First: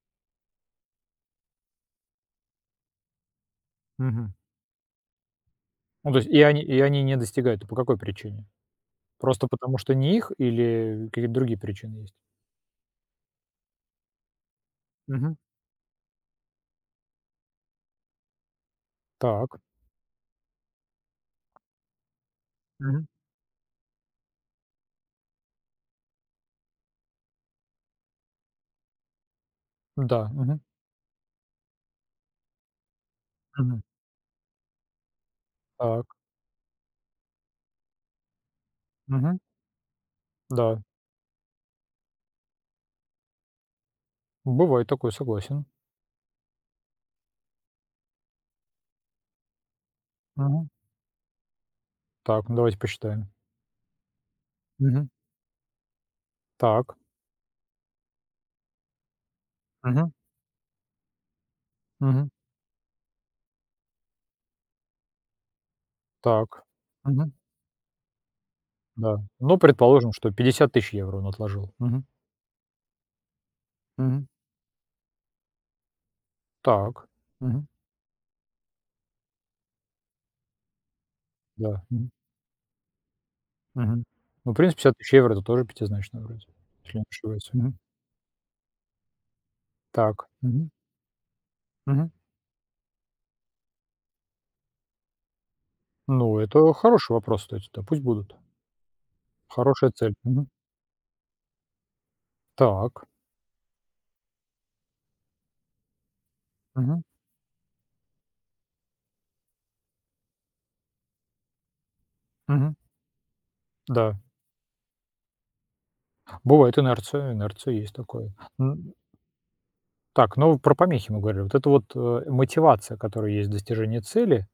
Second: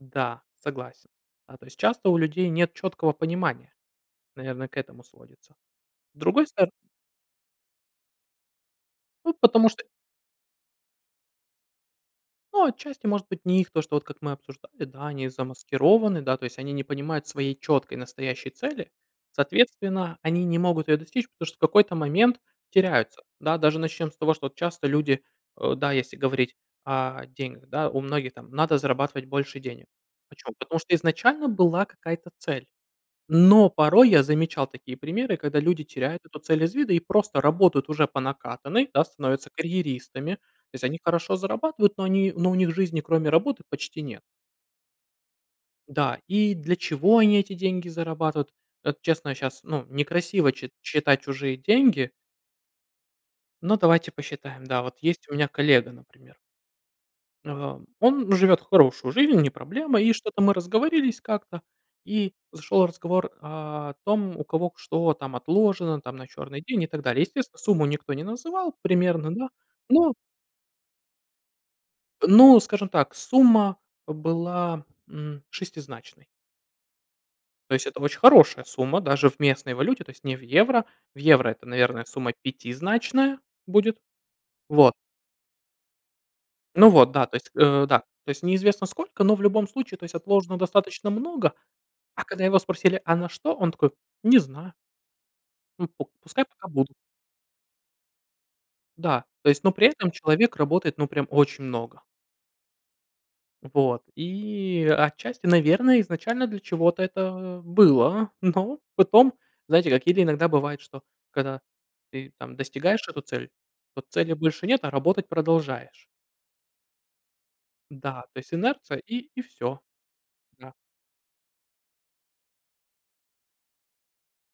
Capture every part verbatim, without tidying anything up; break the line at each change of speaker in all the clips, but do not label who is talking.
Н-да, согласен. А то есть, часто у людей нет чёткого понимания.
Мгм.
Наверное, к этому сводится.
Ну, то
С
есть, и
другой
они
стор
и они не достигают, т по какой причине?
Ну,
Просто
потому
потому,
что
что не их или какие-то другие причины есть?
Ну, отчасти может быть не их то, что вот как мы обсуждали, да, они
Мгм.
замаскированы, да, то есть они не понимают своей чёткой настоящей цели.
Так.
Соответственно, они не могут её достичь, потому что в какой-то момент
Мгм.
теряются. Да, даже начнём с того, что вот часто люди, э, да, если говорить о деньгах, да, у многих там: "Надо зарабатывать больше денег".
М-да.
Почему?
Мгм.
Потому что изначально была какая-то цель. Но
Мгм.
порой я замечал такие примеры, когда люди
Так.
теряют эту цель из вида и просто работают уже по накатанной, да,
Мгм.
становятся карьеристами. То
Да.
есть, они хорошо зарабатывают, но они но у них жизни кроме работы почти нет.
Бывает такое, согласен.
Да, и для чего они эти деньги зарабатывают? Это честно, я щас ну некрасиво
Мгм.
чит считать чужие деньги
Так, ну давайте посчитаем.
но давайте посчитаем. Да, вот
Мгм.
есть у меня коллега, например.
Так.
Ам, он живет хорошую жизнь, не проблема.
Мгм.
И что-то мы разговорились как-то,
Мгм.
и зашел разговор о том, у кого к что там отложено там на черный
Так.
день и так далее.
Мгм.
Естественно, сумму никто не называл
Да.
примерно да,
Ну,
но
предположим, что пятьдесят тысяч евро он отложил. Мгм.
ну скажем так, сумма, э,
Мгм.
была, м, шестизначной.
Так. Мгм.
То есть это очень хорошая сумма даже в местной валюте, то есть не в евро. В евро это,
Да.
наверное,
Мгм.
сумма пятизначная будет.
Мгм. Ну, в принципе,
Вот.
пятьдесят тысяч евро это тоже пятизначная, вроде,
Ну
если я не
вот, да, то есть,
ошибаюсь. Мгм.
э, да, то есть неизвестно сколько, но в любом случае то есть
Так.
отложено
Мгм.
достаточно много.
Мгм.
А когда его спросили, а на что? Он такой: "Не знаю". Ну, пок
Ну,
пускай пока
это
будут.
хороший вопрос. То есть, та пусть будут.
Да, то есть, но при
Хорошая
этом
цель. Мгм.
человек работает, ну, прям очень много.
Так.
Вот, и отчасти, наверное, изначально для чего-то
Мгм.
это, а, было, но потом, знаете как Или иногда бывает, что когда ты там
Мгм.
достигаешь эту цель, то
Да.
цели больше нет, а работать продолжаешь.
Бывает инерция, инерция есть
Да,
такое,
то есть,
н
инерция и и всё.
Так, ну, вы
Да.
про помехи мы говорили. Вот эта вот, э, мотивация, которая есть в достижении цели,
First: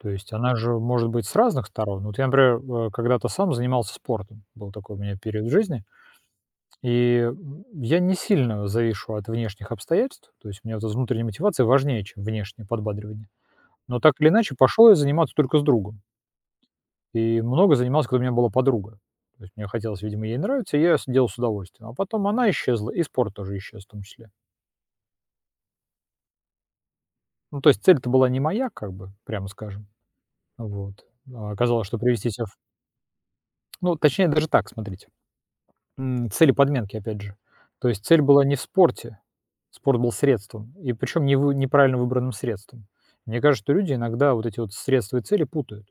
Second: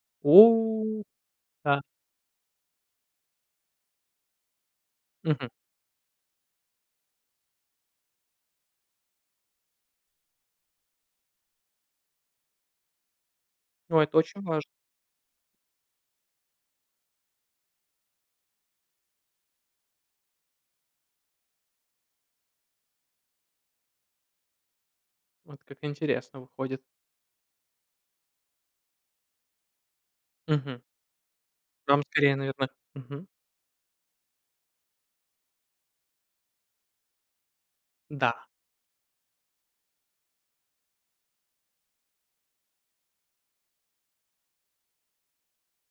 то
О,
есть она же
у,
может быть с разных
да.
сторон. Вот я, например, в когда-то сам занимался спортом. Был такой у меня период
Мгм.
в жизни. И, м, я не сильно завишу от внешних обстоятельств, то есть у меня эта внутренняя мотивация важнее, чем внешнее подбадривание.
Ну
Но так
это
или
очень
иначе,
важно.
пошёл я заниматься только с другом. И много занимался, когда у меня была подруга. То есть мне хотелось, видимо, ей нравиться, и я сидел с удовольствием, а потом она исчезла и спорт тоже исчез в том числе.
Вот как интересно выходит.
Ну то есть цель-то была не моя, как бы прямо скажем.
Мгм.
Вот, а оказалось, что
Вам
привести
скорее
себя в
наверно Мгм.
Ну, точнее даже так, смотрите. М, цели подменки опять же. То есть цель
Да.
была не в спорте, спорт был средством и причём не вы неправильно выбранным средством. Мне кажется, что люди иногда вот эти вот средства и цели путают.